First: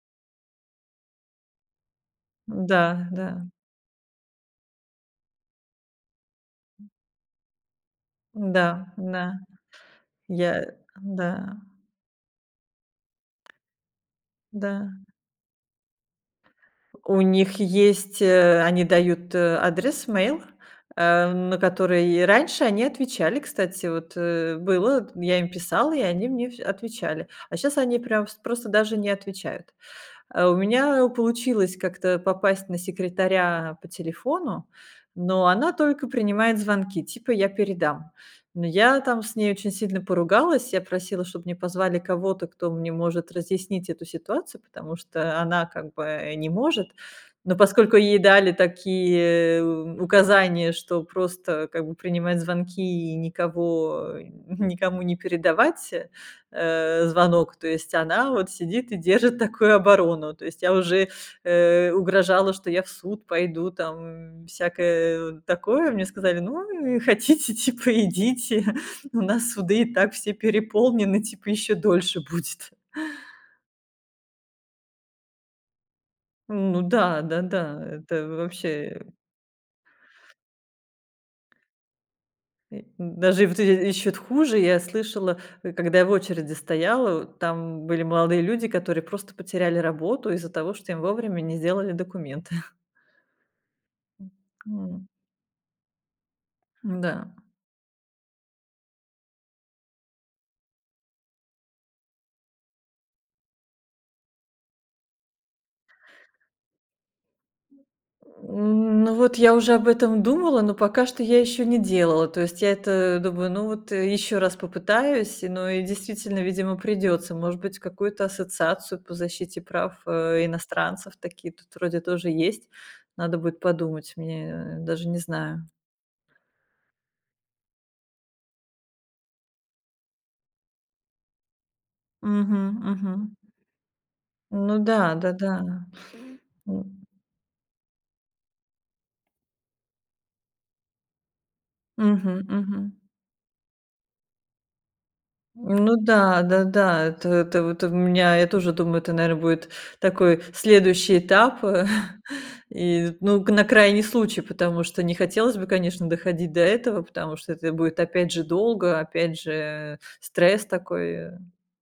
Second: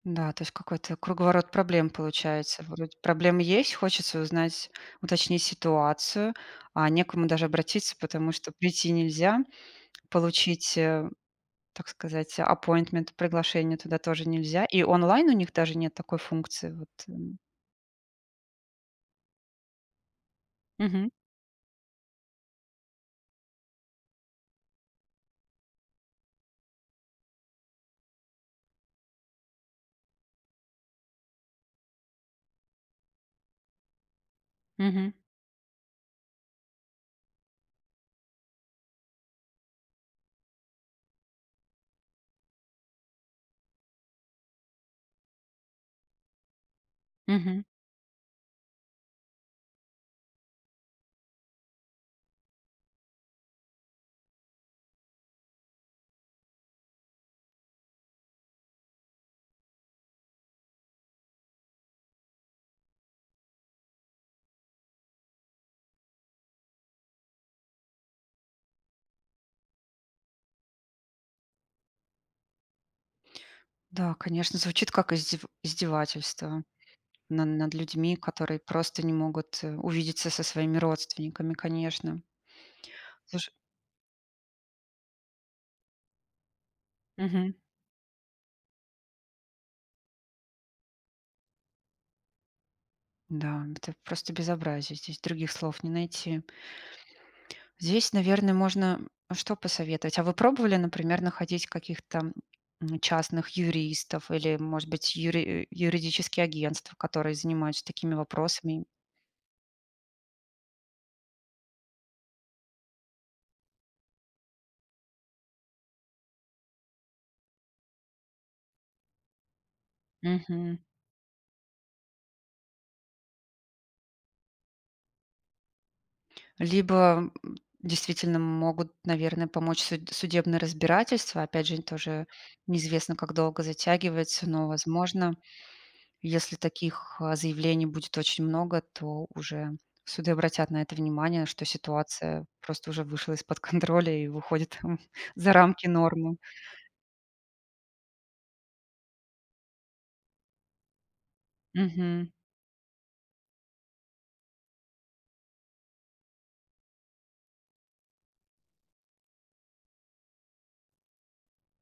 Да, то есть какой-то круговорот проблем получается. Вроде Да, проблема да. есть, хочется узнать, уточнить ситуацию. А не к кому даже обратиться, потому что Да, прийти да. нельзя. Я. Получить, э, Да. так сказать, appointment, приглашение туда тоже нельзя. И Да. онлайн у них даже нет такой функции, вот, У э? них есть, э они дают, э, адрес, мейл. Мгм. Э, на который раньше они отвечали, кстати. Вот, э, было т я им писала, и они мне вс отвечали. А щас они прям вс просто даже не отвечают. А, у меня, э, получилось как-то попасть на секретаря по телефону. Мгм. Но она только принимает звонки, типа: "Я передам." Но я там с ней очень сильно поругалась. Я просила, чтобы мне позвали кого-то, кто мне может разъяснить эту ситуацию. Потому что она, как бы, э, не может. Но Мгм. поскольку ей дали такие у указания, что просто, как бы, принимать звонки и никого, э, никому не передавать, э, звонок. То есть она вот сидит и держит такую оборону. То есть я уже, э, угрожала, что я в суд пойду, там, всякое, э, такое. Мне сказали: "Ну, и хотите, типа идите, у нас суды и так все переполнены". Типа еще дольше будет. Да, конечно, звучит как издев издевательство Ну да. на над Да-да. людьми, Это которые вообще. просто не могут, э, увидеться со своими родственниками, конечно. Э. Даже и Слуш. вот эти ещё т хуже, я слышала, э, когда я в очереди стояла. Мгм. Там были молодые люди, которые просто потеряли работу из-за того, что им вовремя не сделали документы. Да. Это просто М.. безобразие, М. здесь других слов не найти. Да. Здесь, наверно, можно что посоветовать. А вы пробовали, например, находить каких-то, м, частных юристов или, может быть, юри юридические агентства, которые занимаются такими вопросами? Ну, вот я уже об этом думала, но пока что я ещё не делала. То есть я это думаю: "Ну, вот ещё раз попытаюсь". Но и, действительно, видимо, придётся. Может быть, какую-то ассоциацию по защите прав, э, Мгм. иностранцев. Такие тут вроде тоже есть. Надо будет подумать мне. Даже не знаю. Либо, э, действительно, могут, наверно, помочь суд судебное разбирательство. Опять же, тоже Мгм. неизвестно, как Мгм. долго затягивается. Но, Ну да. возможно, Да-да если М. таких, э, заявлений будет очень много, то уже суды обратят на это внимание, что Мгм ситуация просто мгм. уже вышла из-под контроля и выходит за рамки Ну нормы. да. Да-да. То тов то в меня я тоже думаю, это, наверно, будет такой следующий этап. Мгм. И, ну, нак на крайний случай. Потому что не хотелось бы, конечно, доходить до этого. Потому что это будет опять же, долго, опять же, стресс такой, э.